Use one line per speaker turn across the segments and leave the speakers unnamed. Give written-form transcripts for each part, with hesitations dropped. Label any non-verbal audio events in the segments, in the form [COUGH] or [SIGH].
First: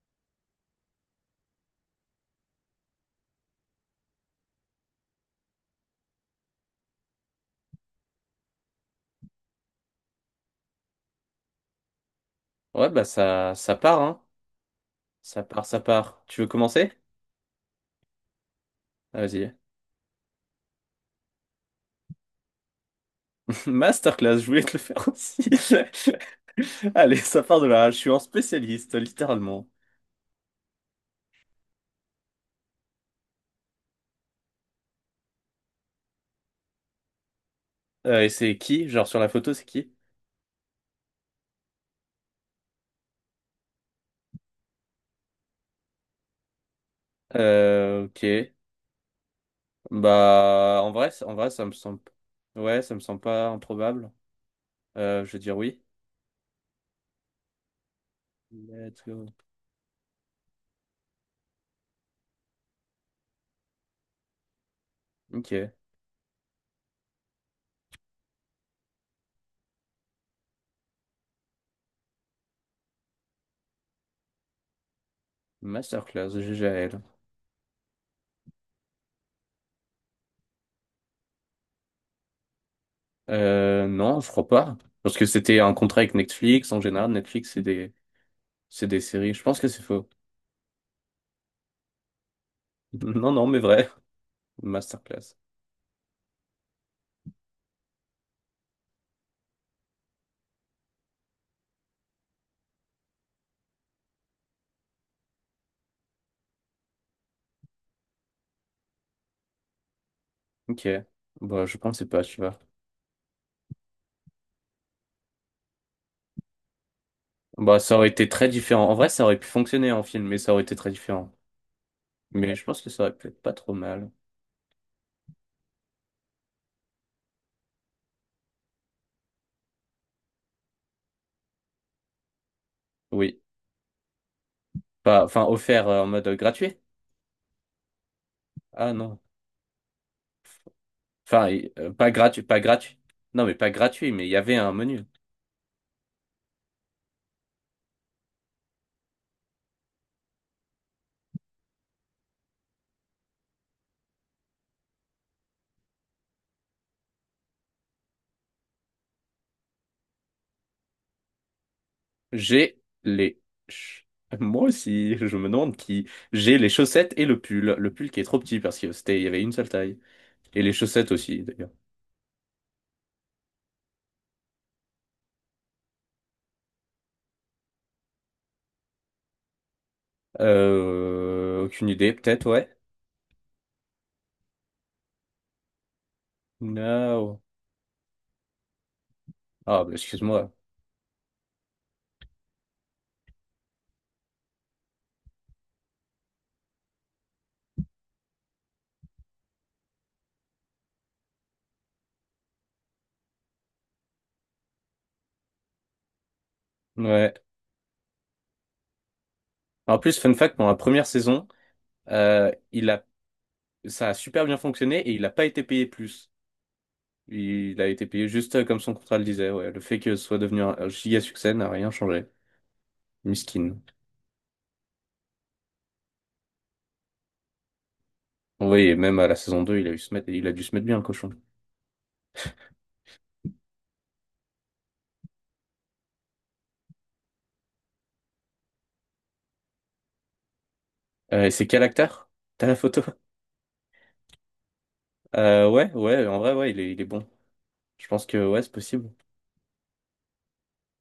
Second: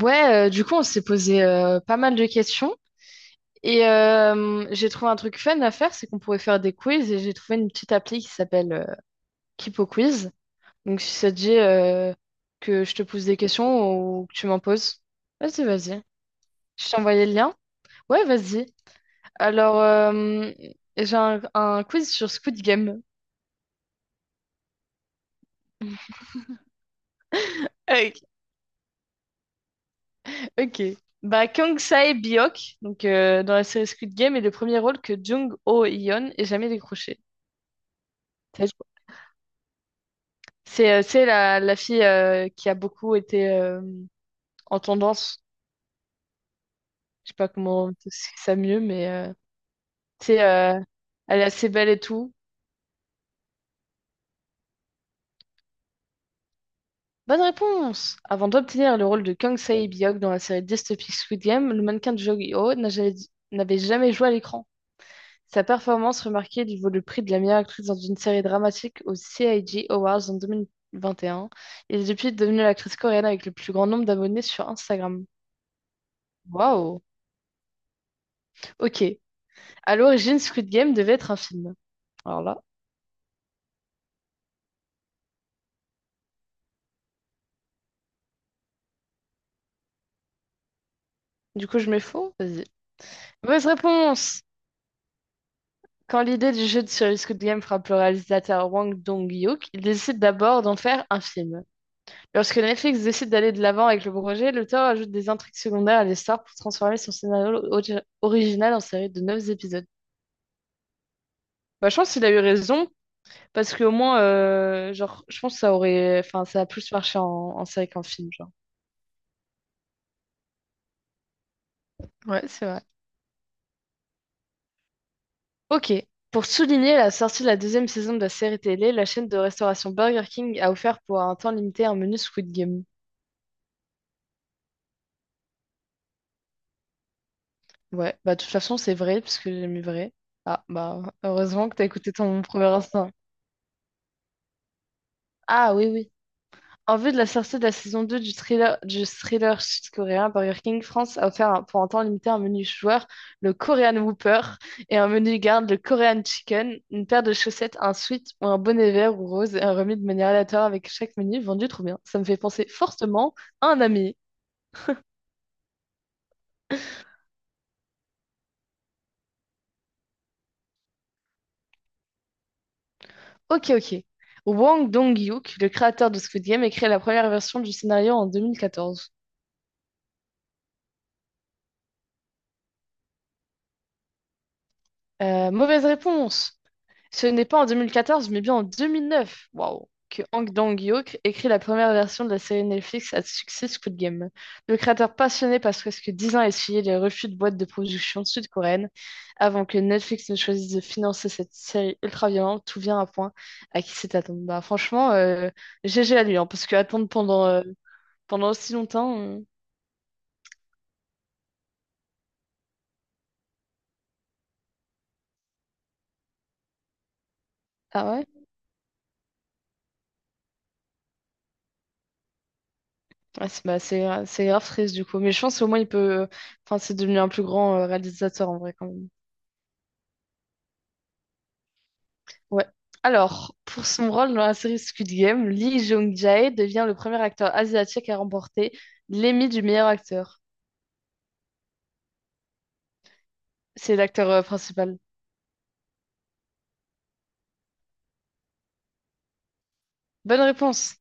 Ouais, du coup, on s'est posé pas mal de questions. Et j'ai trouvé un truc fun à faire, c'est qu'on pourrait faire des quiz. Et j'ai trouvé une petite appli qui s'appelle Kipo Quiz. Donc, si ça te dit que
Ouais,
je te
bah
pose des
ça
questions
part, hein.
ou que tu m'en poses,
Ça
vas-y,
part, ça
vas-y.
part. Tu veux
Je
commencer?
t'ai envoyé le lien. Ouais, vas-y.
Ah, vas-y.
Alors, j'ai un quiz sur Squid Game.
[LAUGHS] Masterclass, je voulais te le faire aussi. [LAUGHS] Allez, ça part de là. Je suis
Ok.
un spécialiste, littéralement.
Ok. Bah, Kang Sae-biok, donc dans la série Squid Game, est le premier rôle que Jung Ho-yeon ait jamais décroché.
Et c'est qui? Genre sur la photo, c'est qui?
C'est la fille qui a beaucoup été en tendance. Je sais pas comment c'est
Ok.
ça mieux, mais c'est, euh,
Bah, en vrai, en
elle est
vrai, ça
assez
me
belle et
semble.
tout.
Ouais, ça me semble pas improbable. Je veux dire oui.
Bonne réponse! Avant d'obtenir
Let's
le rôle
go.
de Kang Sae-biok dans la série dystopique Squid Game, le mannequin de Joo-ho n'avait jamais joué à l'écran. Sa
Ok.
performance remarquée lui vaut le prix de la meilleure actrice dans une série dramatique aux CIG Awards en 2021. Elle est depuis devenue l'actrice coréenne avec le plus grand nombre d'abonnés sur Instagram.
Masterclass, GGL.
Waouh! Ok. À l'origine, Squid Game devait être un film. Alors là,
Non, je crois pas. Parce que c'était un contrat avec Netflix. En général, Netflix, c'est des séries. Je pense que c'est faux.
du coup, je mets faux. Vas-y.
Non, non, mais
Mauvaise
vrai.
réponse!
Masterclass.
Quand l'idée du jeu de série Squid Game frappe le réalisateur Wang Dong-hyuk, il décide d'abord d'en faire un film. Lorsque Netflix décide d'aller de l'avant avec le projet, l'auteur ajoute des intrigues secondaires à l'histoire pour transformer son original en série de 9 épisodes.
Ok. Bah, je
Bah, je
pensais
pense
pas,
qu'il a eu
tu vois.
raison, parce qu'au moins, genre, je pense que ça aurait, enfin, ça a plus marché en
Bah,
série
ça
qu'en
aurait été
film,
très
genre.
différent. En vrai, ça aurait pu fonctionner en film, mais ça aurait été très différent.
Ouais,
Mais je
c'est vrai.
pense que ça aurait pu être pas trop mal.
Ok. Pour souligner la sortie de la deuxième saison de la série télé, la chaîne de restauration Burger King a offert pour un temps limité un menu Squid Game.
Oui. Pas, enfin, offert en mode gratuit?
Ouais, bah de toute façon
Ah
c'est
non.
vrai, parce que j'ai mis vrai. Ah bah
Enfin,
heureusement
et,
que t'as
pas
écouté
gratuit,
ton
pas
premier
gratuit.
instinct.
Non, mais pas gratuit, mais il y avait un menu.
Ah oui, oui. En vue de la sortie de la saison 2 du thriller sud-coréen, Burger King France a pour un temps limité un menu joueur, le Korean Whopper, et un menu garde, le Korean Chicken, une paire de chaussettes, un sweat ou un bonnet vert ou rose, et un remis de manière aléatoire avec chaque menu vendu trop bien. Ça me fait penser
J'ai
fortement
les.
à un
ch-
ami.
[LAUGHS] Moi aussi, je me demande qui. J'ai les chaussettes et le pull. Le pull qui est trop petit parce que c'était, il y avait une seule taille. Et les chaussettes aussi, d'ailleurs.
Ok, ok. Wang Dong-hyuk, le créateur de Squid Game, a créé la première version du scénario en 2014.
Aucune idée, peut-être, ouais.
Mauvaise réponse. Ce
No.
n'est pas en 2014, mais bien en 2009,
Ah,
waouh,
bah,
que Hang
excuse-moi.
Dong-hyuk écrit la première version de la série Netflix à succès Squid Game. Le créateur passionné passe presque 10 ans à essuyer les refus de boîtes de production sud-coréennes avant que Netflix ne choisisse de financer cette série ultra-violente. Tout vient à point à qui c'est attendu. Bah, franchement, GG à lui, hein, parce que attendre
Ouais.
pendant aussi longtemps.
En plus, fun fact, pendant la première saison, euh, il a, ça a super bien fonctionné et il n'a pas été payé plus. Il a
Ah
été
ouais?
payé juste comme son contrat le disait. Ouais. Le fait que ce soit devenu un giga succès n'a rien changé.
Ouais,
Miskin.
c'est grave triste du coup. Mais je pense au moins il peut. euh, Enfin, c'est devenu un plus grand réalisateur en vrai quand
Oui.
même.
Même à la saison deux, il a dû se mettre bien, le cochon.
Ouais. Alors, pour son rôle dans la série Squid Game, Lee Jong-jae devient le premier acteur asiatique à remporter l'Emmy du meilleur acteur.
Et c'est quel acteur? T'as la photo?
C'est l'acteur principal.
Ouais, ouais, en vrai, ouais, il est bon. Je pense que, ouais, c'est possible.
Bonne réponse.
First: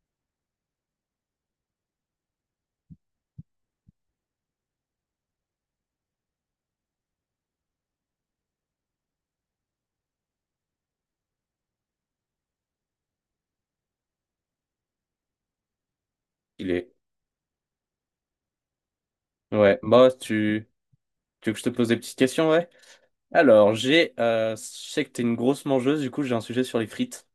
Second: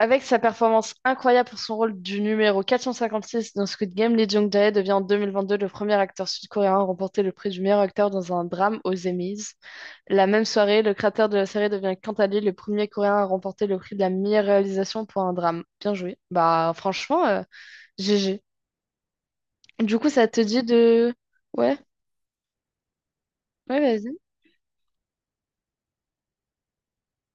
Avec sa performance incroyable pour son rôle du numéro 456 dans Squid Game, Lee Jong-jae devient en 2022 le premier acteur sud-coréen à remporter le prix du meilleur acteur dans un drame aux Emmys. La même soirée, le créateur de la série devient quant à lui le premier coréen à remporter le prix de la meilleure réalisation pour un drame. Bien joué.
Il
Bah
est.
franchement, GG.
Ouais.
Du
Bah,
coup, ça te dit
tu,
de...
tu veux que je te
Ouais,
pose des petites questions, ouais? Alors,
ouais, vas-y.
je sais que t'es une grosse mangeuse, du coup, j'ai un sujet sur les frites.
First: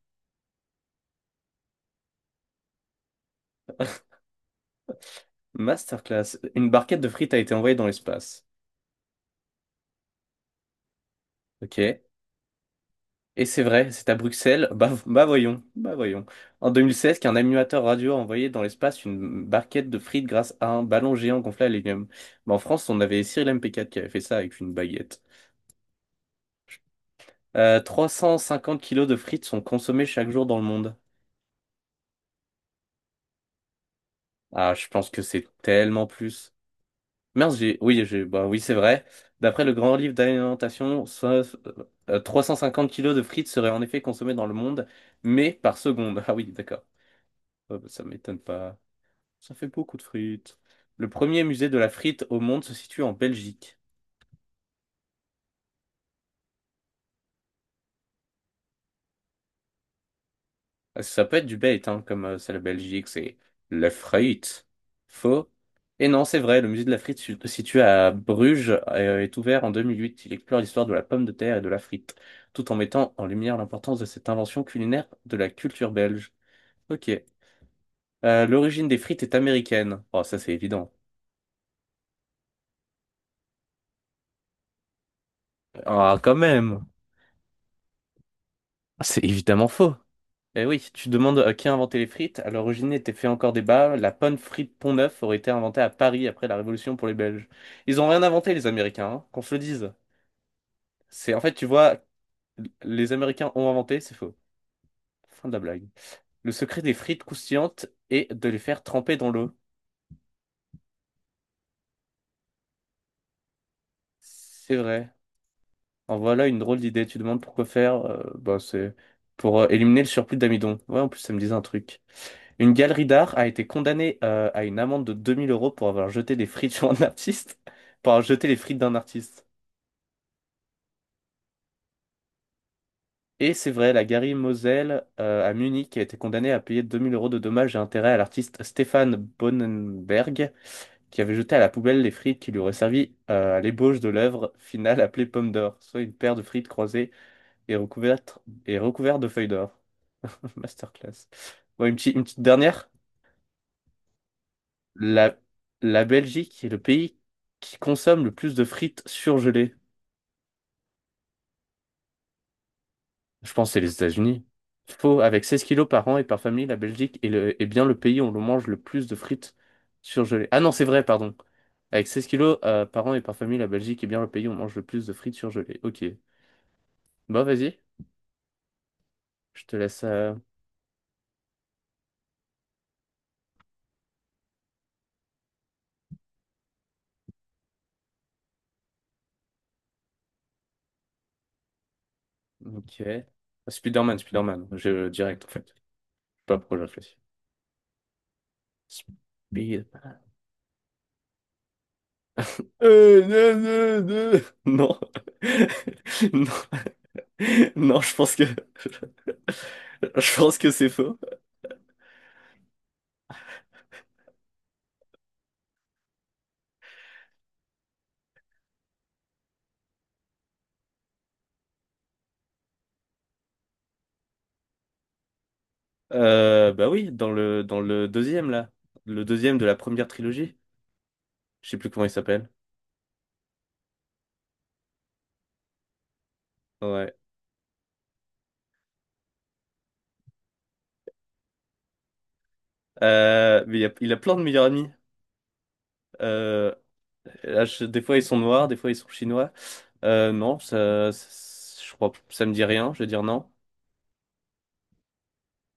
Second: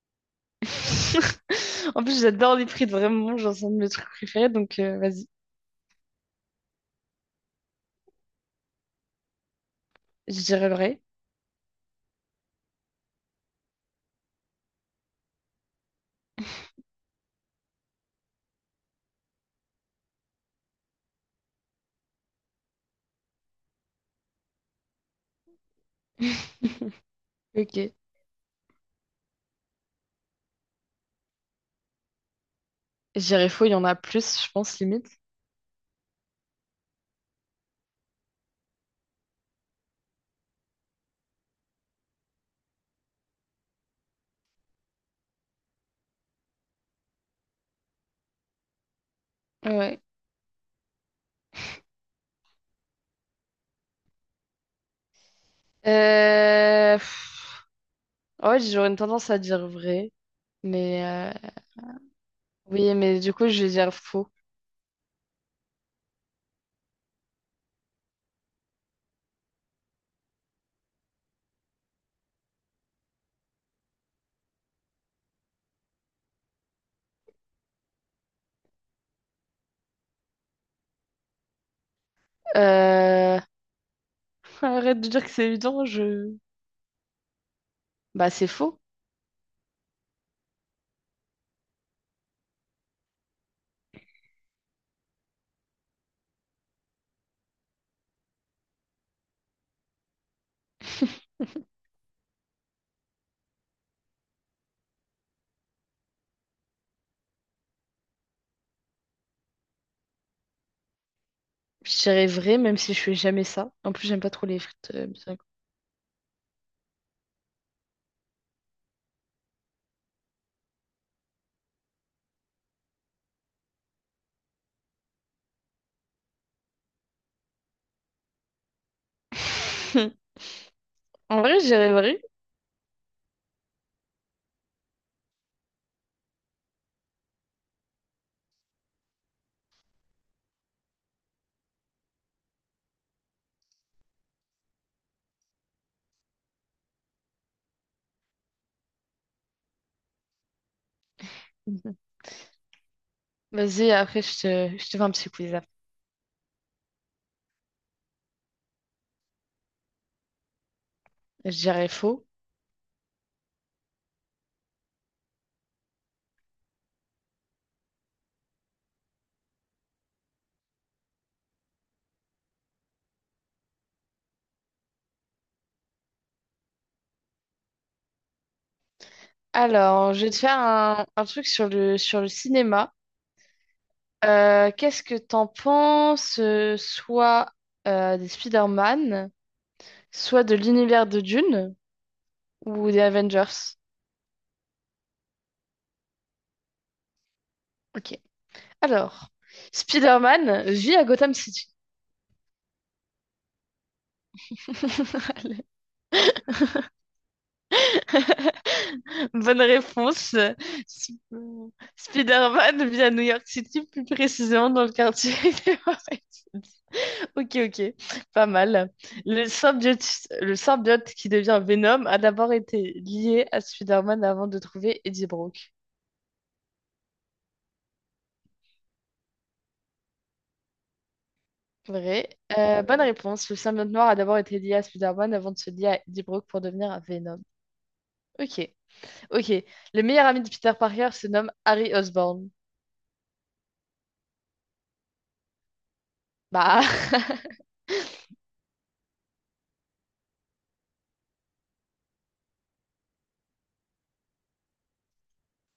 [LAUGHS] En plus, j'adore les frites, vraiment, genre, c'est un de mes trucs préférés, donc vas-y,
Masterclass. Une barquette de frites a été envoyée dans l'espace.
je dirais vrai.
Ok. Et c'est vrai, c'est à Bruxelles. Bah, bah voyons, bah voyons. En 2016, qu'un animateur radio a envoyé dans l'espace une barquette de frites grâce à un ballon géant gonflé à l'hélium. Bah, en France, on avait Cyril MP4 qui avait fait ça avec une baguette.
[LAUGHS] Ok.
350 kilos de frites sont consommés chaque jour dans le monde.
Je dirais faux, il y en a plus, je
Ah,
pense,
je pense
limite.
que c'est tellement plus. Mince, oui, j'ai, bah oui, c'est vrai. D'après le grand livre d'alimentation, 350 kilos de frites seraient en effet consommés dans le monde, mais par seconde. [LAUGHS] Ah oui, d'accord. Ouais, bah, ça m'étonne pas. Ça fait beaucoup
Ouais.
de frites. Le premier musée de la frite au monde se situe en Belgique.
Euh... pff, Ouais, j'aurais une tendance à dire vrai,
Ah,
mais...
ça peut être
euh,
du bait, hein, comme c'est la
Oui,
Belgique,
mais du
c'est
coup, je vais
le
dire faux.
freit. Faux. Et non, c'est vrai, le musée de la frite situé à Bruges est ouvert en 2008. Il explore l'histoire de la pomme de terre et de la frite, tout en mettant en lumière l'importance de cette invention culinaire de la culture belge. Ok. L'origine des frites est américaine. Oh, ça c'est évident.
Euh... Arrête de dire que c'est évident,
Ah,
je...
quand même.
Bah, c'est faux.
C'est évidemment faux. Eh oui, tu demandes à qui a inventé les frites. À l'origine était fait encore débat. La panne frite Pont-Neuf aurait été inventée à Paris après la Révolution pour les Belges. Ils ont rien inventé, les Américains, hein, qu'on se le dise. C'est en fait, tu vois, les Américains ont inventé, c'est faux. Fin de la blague. Le secret des frites croustillantes est de les faire tremper dans l'eau.
Je dirais vrai, même si je fais jamais ça. En plus, j'aime pas trop les
C'est
frites,
vrai.
bien.
En voilà une drôle d'idée. Tu demandes pourquoi faire. Bah, c'est pour éliminer le surplus d'amidon. Ouais, en plus, ça me disait un truc. Une galerie d'art a été condamnée à une amende de 2000 € pour avoir jeté des frites [LAUGHS] sur un artiste, [LAUGHS] pour avoir jeté les frites d'un artiste.
[LAUGHS] En vrai, je dirais vrai.
Et c'est vrai, la galerie Moselle à Munich a été condamnée à payer 2000 € de dommages et intérêts à l'artiste Stéphane Bonenberg, qui avait jeté à la poubelle les frites qui lui auraient servi à l'ébauche de l'œuvre finale appelée Pomme d'or, soit une paire de frites croisées et recouvertes, et recouvertes de feuilles d'or. [LAUGHS] Masterclass. Bon, une petite dernière?
Vas-y, après, je te fais un petit
La,
quiz. Après.
la Belgique est le pays qui consomme le plus de frites surgelées.
Je dirais faux.
Je pense que c'est les États-Unis. Faux, avec 16 kilos par an et par famille, la Belgique est bien le pays où l'on mange le plus de frites surgelées. Ah non, c'est vrai, pardon. Avec 16 kilos par an et par famille, la Belgique est bien le pays où on mange le plus de frites surgelées. Ok. Bon, vas-y. Je te laisse.
Alors, je vais te faire un truc sur le cinéma. Qu'est-ce que t'en penses, soit des Spider-Man, soit de l'univers de Dune ou des
Ok.
Avengers?
Spider-Man, Spider-Man. Je direct, en fait. Je sais pas pourquoi j'ai réfléchi.
Ok. Alors,
Spider-Man.
Spider-Man vit à Gotham City.
Non, non, non. [LAUGHS] Non.
[LAUGHS] Allez.
[LAUGHS] Non. [LAUGHS] Non, je pense que
Bonne
[LAUGHS] je
réponse.
pense que c'est faux.
Spider-Man vit à New York City, plus précisément dans le quartier [LAUGHS] des Warren. Ok, ok, pas mal. Le symbiote, le symbiote qui devient Venom a d'abord été lié à Spider-Man avant de trouver Eddie Brock.
Bah oui, dans le deuxième là, le deuxième de la première trilogie. Je sais plus comment il
Vrai.
s'appelle.
Bonne réponse. Le symbiote noir a d'abord été lié à Spider-Man avant de se lier à Eddie Brock pour devenir un
Ouais.
Venom. Ok, ok. Le meilleur ami de Peter Parker se nomme Harry Osborn.
Mais il a plein de meilleurs amis. Euh,
Bah,
Là,
[LAUGHS]
des fois ils sont noirs, des fois ils sont chinois. Non, je crois ça me dit rien. Je vais dire non,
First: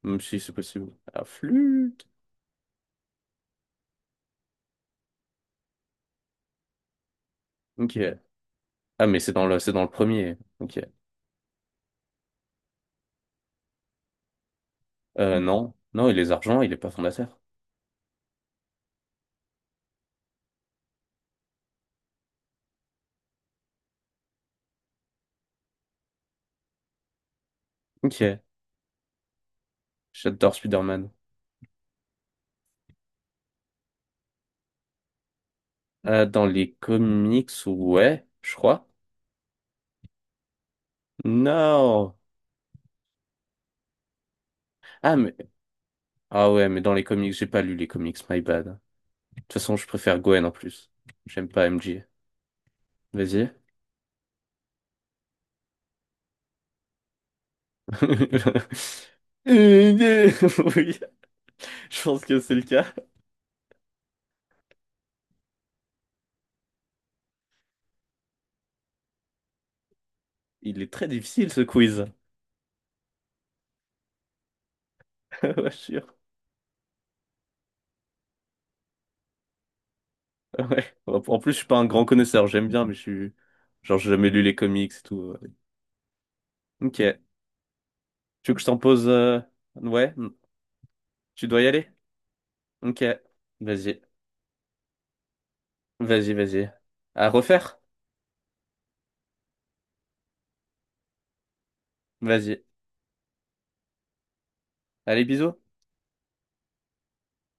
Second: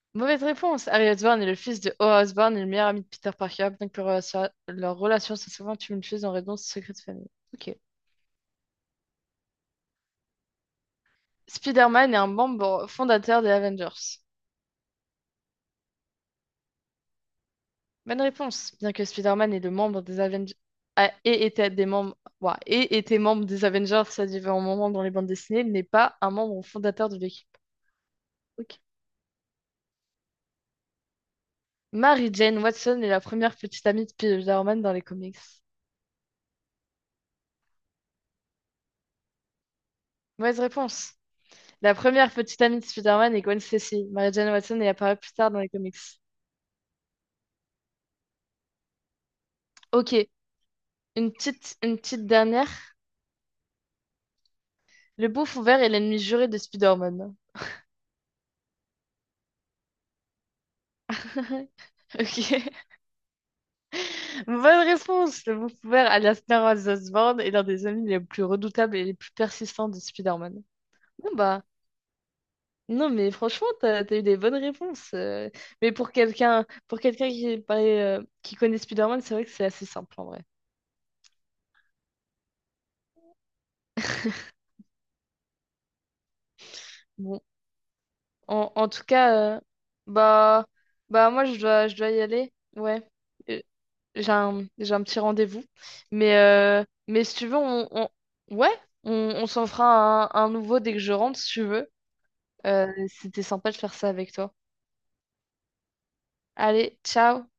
même si
mauvaise
c'est
réponse.
possible.
Harry
Ah,
Osborn est le fils de
flûte.
Oa Osborn et le meilleur ami de Peter Parker, bien que leur relation soit souvent tumultueuse en raison de ce secret de famille. Ok.
Ok. Ah mais c'est dans le premier. Ok.
Spider-Man est un membre fondateur des Avengers.
Non, non, il est argent, il est pas fondateur.
Bonne réponse, bien que Spider-Man est le membre des Avengers et était des membres ouah, ait été membre des Avengers à différents moments dans les bandes dessinées, il n'est pas un membre fondateur de l'équipe.
Ok.
Ok.
J'adore Spider-Man.
Mary Jane Watson est la première petite amie de Spider-Man dans les comics.
Dans les comics, ouais, je crois.
Mauvaise réponse. La
Non.
première petite amie de Spider-Man est Gwen Stacy. Mary Jane Watson est
Ah,
apparue plus
mais...
tard dans les comics.
ah ouais, mais dans les comics, j'ai pas lu les comics, my bad. De toute façon, je
Ok,
préfère Gwen en plus. J'aime pas
une
MJ.
petite dernière.
Vas-y.
Le bouffon vert est l'ennemi juré de Spider-Man.
[LAUGHS] Oui,
[LAUGHS]
je pense que c'est le
Ok.
cas.
Bonne réponse! Le découvert alias Norman Osborn est l'un des amis les plus redoutables et les plus persistants de Spider-Man.
Il est très
Non
difficile ce
bah,
quiz.
non mais franchement, t'as eu des bonnes réponses.
[LAUGHS] Ouais, je suis
Mais
sûr.
pour quelqu'un qui est pas, qui connaît Spider-Man, c'est vrai que c'est assez simple en vrai.
Ouais. En plus, je suis pas un grand connaisseur. J'aime bien, mais je suis. Genre, j'ai jamais lu les comics et tout. Ok. Tu
Bon,
veux que je t'en
en tout
pose.
cas,
Ouais.
bah, bah moi
Tu dois y aller?
je dois y aller.
Ok.
Ouais, Euh,
Vas-y.
j'ai un petit rendez-vous.
Vas-y,
Mais,
vas-y.
euh, mais
À
si tu veux,
refaire?
ouais, on s'en fera un nouveau dès que je rentre, si tu veux.
Vas-y.
C'était sympa de faire ça avec toi.
Allez, bisous.
Allez, ciao!